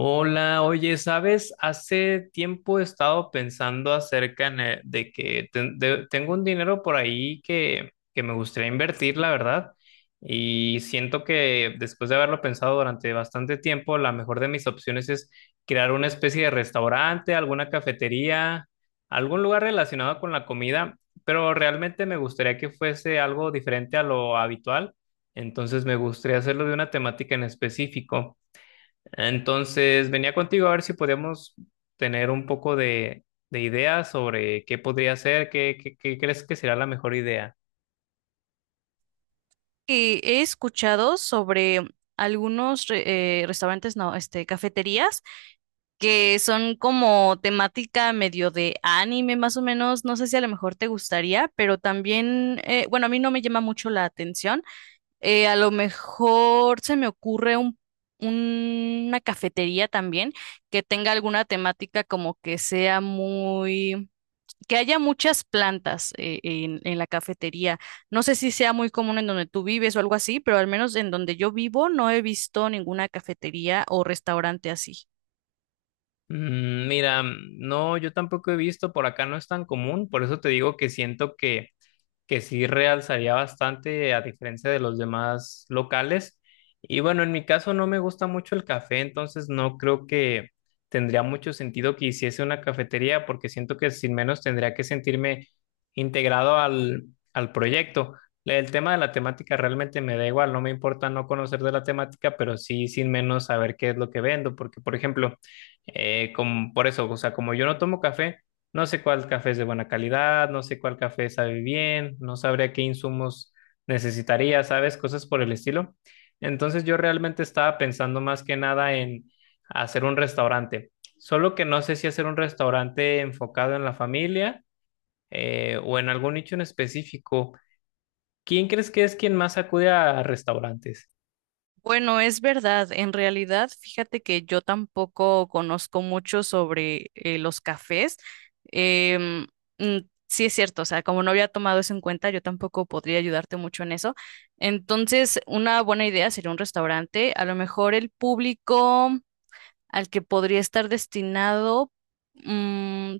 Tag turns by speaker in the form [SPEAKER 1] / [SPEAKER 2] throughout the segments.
[SPEAKER 1] Hola, oye, ¿sabes? Hace tiempo he estado pensando acerca en el- de que ten- de- tengo un dinero por ahí que me gustaría invertir, la verdad, y siento que después de haberlo pensado durante bastante tiempo, la mejor de mis opciones es crear una especie de restaurante, alguna cafetería, algún lugar relacionado con la comida, pero realmente me gustaría que fuese algo diferente a lo habitual, entonces me gustaría hacerlo de una temática en específico. Entonces, venía contigo a ver si podíamos tener un poco de ideas sobre qué podría ser, qué crees que será la mejor idea.
[SPEAKER 2] Que he escuchado sobre algunos restaurantes, no, este, cafeterías que son como temática medio de anime, más o menos. No sé si a lo mejor te gustaría, pero también, bueno, a mí no me llama mucho la atención. A lo mejor se me ocurre un una cafetería también que tenga alguna temática como que sea muy, que haya muchas plantas en la cafetería. No sé si sea muy común en donde tú vives o algo así, pero al menos en donde yo vivo no he visto ninguna cafetería o restaurante así.
[SPEAKER 1] Mm, mira, no, yo tampoco he visto, por acá no es tan común, por eso te digo que siento que sí realzaría bastante a diferencia de los demás locales. Y bueno, en mi caso no me gusta mucho el café, entonces no creo que tendría mucho sentido que hiciese una cafetería porque siento que sin menos tendría que sentirme integrado al proyecto. El tema de la temática realmente me da igual, no me importa no conocer de la temática, pero sí sin menos saber qué es lo que vendo, porque por ejemplo, por eso, o sea, como yo no tomo café, no sé cuál café es de buena calidad, no sé cuál café sabe bien, no sabría qué insumos necesitaría, ¿sabes? Cosas por el estilo. Entonces yo realmente estaba pensando más que nada en hacer un restaurante, solo que no sé si hacer un restaurante enfocado en la familia, o en algún nicho en específico. ¿Quién crees que es quien más acude a restaurantes?
[SPEAKER 2] Bueno, es verdad. En realidad, fíjate que yo tampoco conozco mucho sobre los cafés. Em, mm, sí es cierto, o sea, como no había tomado eso en cuenta, yo tampoco podría ayudarte mucho en eso. Entonces, una buena idea sería un restaurante. A lo mejor el público al que podría estar destinado. mm,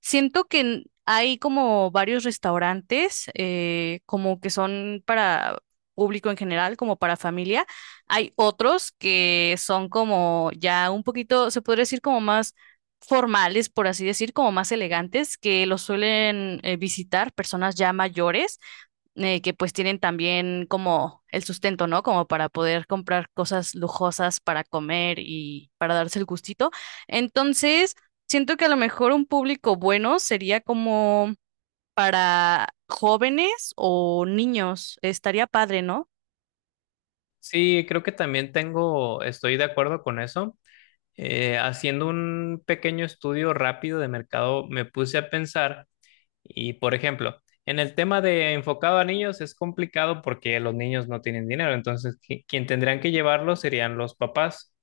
[SPEAKER 2] Siento que hay como varios restaurantes, como que son para público en general, como para familia. Hay otros que son como ya un poquito, se podría decir como más formales, por así decir, como más elegantes, que los suelen visitar personas ya mayores, que pues tienen también como el sustento, ¿no? Como para poder comprar cosas lujosas para comer y para darse el gustito. Entonces, siento que a lo mejor un público bueno sería como para jóvenes o niños. Estaría padre, ¿no?
[SPEAKER 1] Sí, creo que también tengo, estoy de acuerdo con eso. Haciendo un pequeño estudio rápido de mercado, me puse a pensar. Y por ejemplo, en el tema de enfocado a niños es complicado porque los niños no tienen dinero, entonces quien tendrían que llevarlo serían los papás.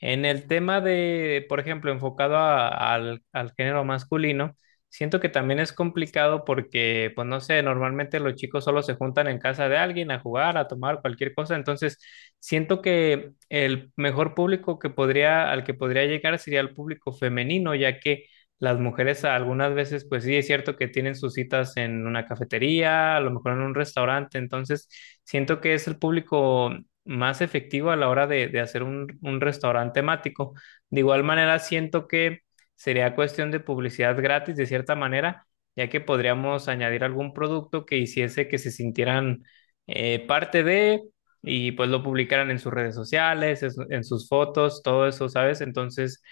[SPEAKER 1] En el tema de, por ejemplo, al género masculino, siento que también es complicado porque, pues no sé, normalmente los chicos solo se juntan en casa de alguien a jugar, a tomar cualquier cosa, entonces siento que el mejor público al que podría llegar sería el público femenino, ya que las mujeres algunas veces, pues sí, es cierto que tienen sus citas en una cafetería, a lo mejor en un restaurante, entonces siento que es el público más efectivo a la hora de hacer un restaurante temático. De igual manera, siento que sería cuestión de publicidad gratis, de cierta manera, ya que podríamos añadir algún producto que hiciese que se sintieran parte de, y pues lo publicaran en sus redes sociales, en sus fotos, todo eso, ¿sabes? Entonces,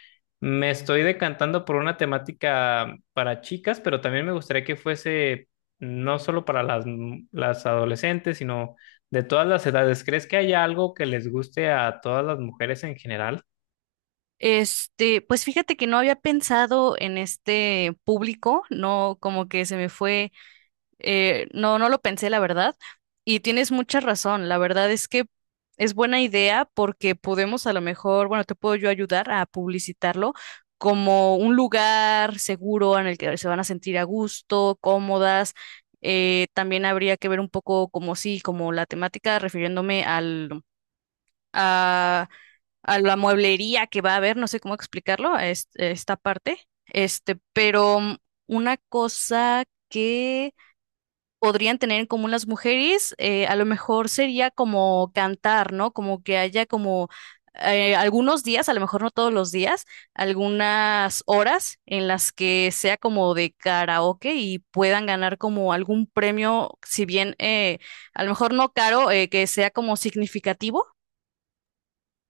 [SPEAKER 1] me estoy decantando por una temática para chicas, pero también me gustaría que fuese no solo para las adolescentes, sino de todas las edades. ¿Crees que haya algo que les guste a todas las mujeres en general?
[SPEAKER 2] Este, pues fíjate que no había pensado en este público, no, como que se me fue. No, no lo pensé, la verdad. Y tienes mucha razón. La verdad es que es buena idea porque podemos a lo mejor, bueno, te puedo yo ayudar a publicitarlo como un lugar seguro en el que se van a sentir a gusto, cómodas. También habría que ver un poco como sí, como la temática, refiriéndome al, a, a la mueblería que va a haber, no sé cómo explicarlo, a esta parte. Este, pero una cosa que podrían tener en común las mujeres, a lo mejor sería como cantar, ¿no? Como que haya como algunos días, a lo mejor no todos los días, algunas horas en las que sea como de karaoke y puedan ganar como algún premio, si bien a lo mejor no caro, que sea como significativo,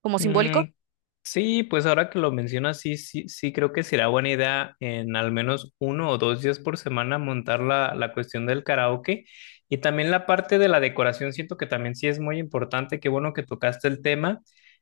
[SPEAKER 2] como simbólico.
[SPEAKER 1] Mm, sí, pues ahora que lo mencionas, sí creo que será buena idea en al menos uno o dos días por semana montar la cuestión del karaoke, y también la parte de la decoración, siento que también sí es muy importante, qué bueno que tocaste el tema.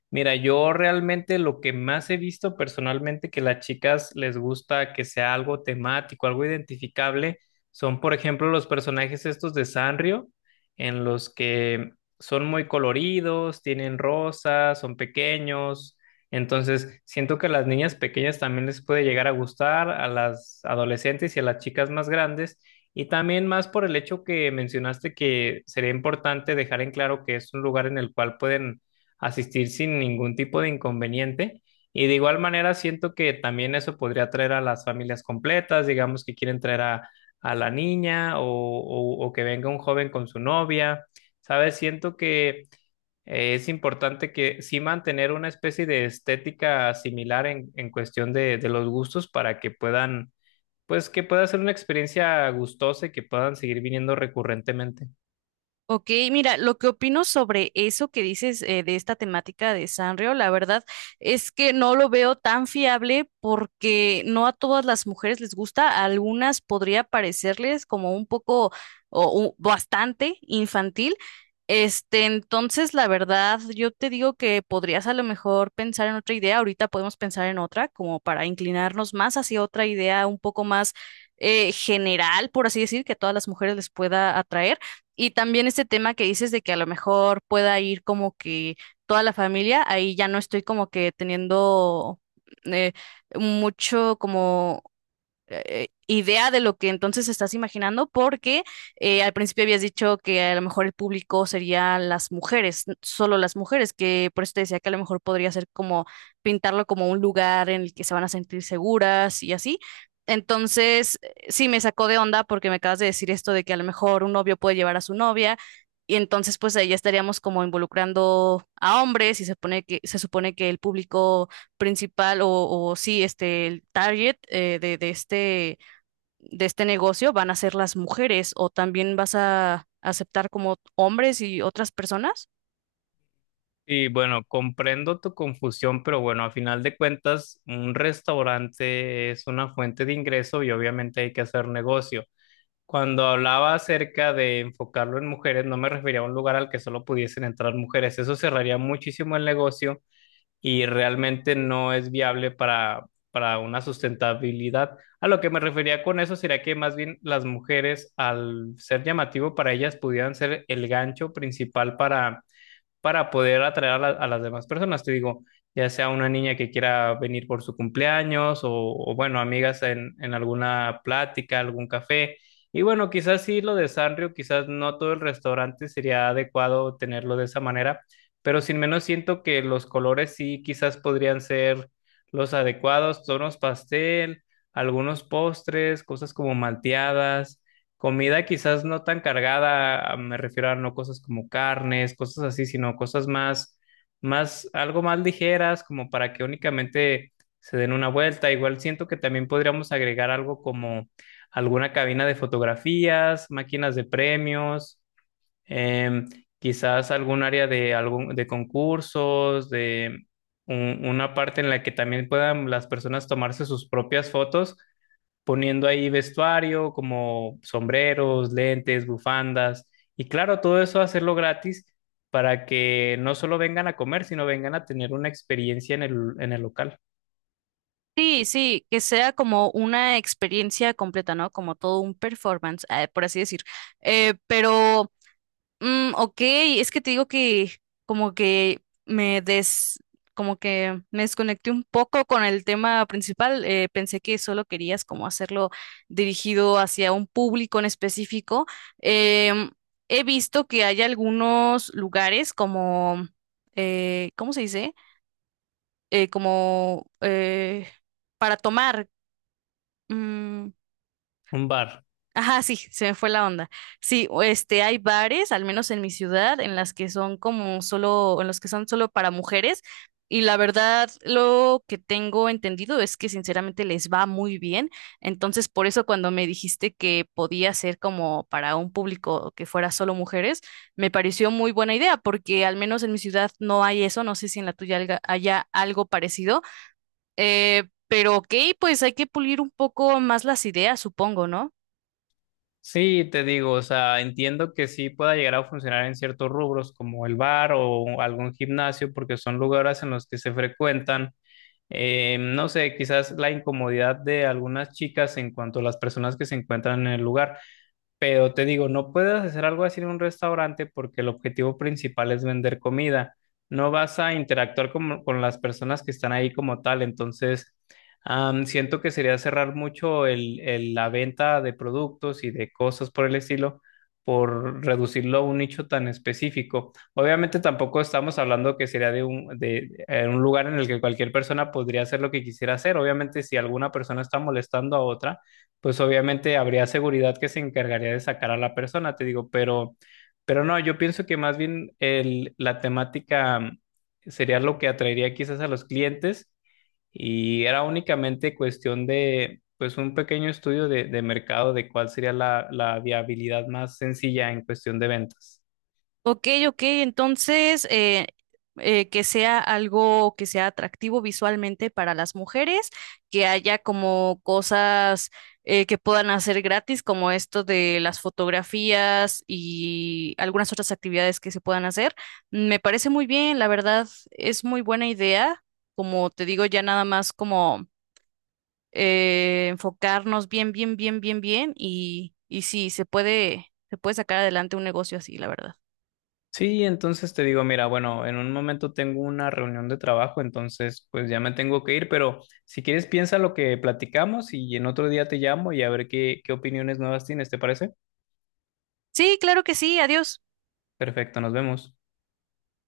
[SPEAKER 1] Mira, yo realmente lo que más he visto personalmente que las chicas les gusta que sea algo temático, algo identificable, son por ejemplo los personajes estos de Sanrio, en los que son muy coloridos, tienen rosas, son pequeños, entonces, siento que a las niñas pequeñas también les puede llegar a gustar, a las adolescentes y a las chicas más grandes, y también más por el hecho que mencionaste que sería importante dejar en claro que es un lugar en el cual pueden asistir sin ningún tipo de inconveniente. Y de igual manera, siento que también eso podría traer a las familias completas, digamos que quieren traer a la niña, o que venga un joven con su novia, ¿sabes? Siento que... Es importante que sí mantener una especie de estética similar en cuestión de los gustos para que puedan, pues que pueda ser una experiencia gustosa y que puedan seguir viniendo recurrentemente.
[SPEAKER 2] Ok, mira, lo que opino sobre eso que dices, de esta temática de Sanrio, la verdad es que no lo veo tan fiable porque no a todas las mujeres les gusta, a algunas podría parecerles como un poco o bastante infantil. Este, entonces, la verdad, yo te digo que podrías a lo mejor pensar en otra idea. Ahorita podemos pensar en otra, como para inclinarnos más hacia otra idea un poco más general, por así decir, que a todas las mujeres les pueda atraer. Y también este tema que dices de que a lo mejor pueda ir como que toda la familia, ahí ya no estoy como que teniendo eh, mucho como idea de lo que entonces estás imaginando, porque al principio habías dicho que a lo mejor el público sería las mujeres, solo las mujeres, que por eso te decía que a lo mejor podría ser como pintarlo como un lugar en el que se van a sentir seguras y así. Entonces, sí me sacó de onda porque me acabas de decir esto de que a lo mejor un novio puede llevar a su novia. Y entonces, pues ahí ya estaríamos como involucrando a hombres y se pone que, se supone que el público principal o sí, este, el target, de este negocio, ¿van a ser las mujeres o también vas a aceptar como hombres y otras personas?
[SPEAKER 1] Y bueno, comprendo tu confusión, pero bueno, a final de cuentas, un restaurante es una fuente de ingreso y obviamente hay que hacer negocio. Cuando hablaba acerca de enfocarlo en mujeres, no me refería a un lugar al que solo pudiesen entrar mujeres. Eso cerraría muchísimo el negocio y realmente no es viable para una sustentabilidad. A lo que me refería con eso sería que más bien las mujeres, al ser llamativo para ellas, pudieran ser el gancho principal para poder atraer a las demás personas. Te digo, ya sea una niña que quiera venir por su cumpleaños bueno, amigas en alguna plática, algún café. Y bueno, quizás sí lo de Sanrio, quizás no todo el restaurante sería adecuado tenerlo de esa manera, pero sin menos siento que los colores sí quizás podrían ser los adecuados, tonos pastel, algunos postres, cosas como malteadas. Comida quizás no tan cargada, me refiero a no cosas como carnes, cosas así, sino algo más ligeras, como para que únicamente se den una vuelta. Igual siento que también podríamos agregar algo como alguna cabina de fotografías, máquinas de premios, em, quizás algún área de concursos, de una parte en la que también puedan las personas tomarse sus propias fotos poniendo ahí vestuario como sombreros, lentes, bufandas, y claro, todo eso hacerlo gratis para que no solo vengan a comer, sino vengan a tener una experiencia en en el local.
[SPEAKER 2] Sí, sí, que sea como una experiencia completa, ¿no? Como todo un performance, por así decir. Eh, pero Mm, ok, es que te digo que como que me des, como que me desconecté un poco con el tema principal. Pensé que solo querías como hacerlo dirigido hacia un público en específico. Em, he visto que hay algunos lugares como, ¿cómo se dice? Como para tomar. mm,
[SPEAKER 1] Un bar.
[SPEAKER 2] Ajá, sí, se me fue la onda. Sí, o este, hay bares, al menos en mi ciudad, en las que son como solo, en los que son solo para mujeres. Y la verdad, lo que tengo entendido es que sinceramente les va muy bien. Entonces, por eso cuando me dijiste que podía ser como para un público que fuera solo mujeres, me pareció muy buena idea, porque al menos en mi ciudad no hay eso. No sé si en la tuya haya algo parecido. Pero ok, pues hay que pulir un poco más las ideas, supongo, ¿no?
[SPEAKER 1] Sí, te digo, o sea, entiendo que sí pueda llegar a funcionar en ciertos rubros como el bar o algún gimnasio, porque son lugares en los que se frecuentan. No sé, quizás la incomodidad de algunas chicas en cuanto a las personas que se encuentran en el lugar. Pero te digo, no puedes hacer algo así en un restaurante porque el objetivo principal es vender comida. No vas a interactuar las personas que están ahí como tal. Entonces, siento que sería cerrar mucho la venta de productos y de cosas por el estilo por reducirlo a un nicho tan específico. Obviamente tampoco estamos hablando que sería de un lugar en el que cualquier persona podría hacer lo que quisiera hacer. Obviamente, si alguna persona está molestando a otra, pues obviamente habría seguridad que se encargaría de sacar a la persona, te digo, pero no, yo pienso que más bien la temática sería lo que atraería quizás a los clientes, y era únicamente cuestión de, pues, un pequeño estudio de mercado de cuál sería la viabilidad más sencilla en cuestión de ventas.
[SPEAKER 2] Ok, ok, entonces que sea algo que sea atractivo visualmente para las mujeres, que haya como cosas que puedan hacer gratis, como esto de las fotografías y algunas otras actividades que se puedan hacer. Me parece muy bien, la verdad, es muy buena idea. Como te digo, ya nada más como enfocarnos bien, bien, bien, bien, bien y, sí, se puede sacar adelante un negocio así, la verdad.
[SPEAKER 1] Sí, entonces te digo, mira, bueno, en un momento tengo una reunión de trabajo, entonces pues ya me tengo que ir, pero si quieres piensa lo que platicamos y en otro día te llamo y a ver qué opiniones nuevas tienes, ¿te parece?
[SPEAKER 2] Sí, claro que sí, adiós.
[SPEAKER 1] Perfecto, nos vemos.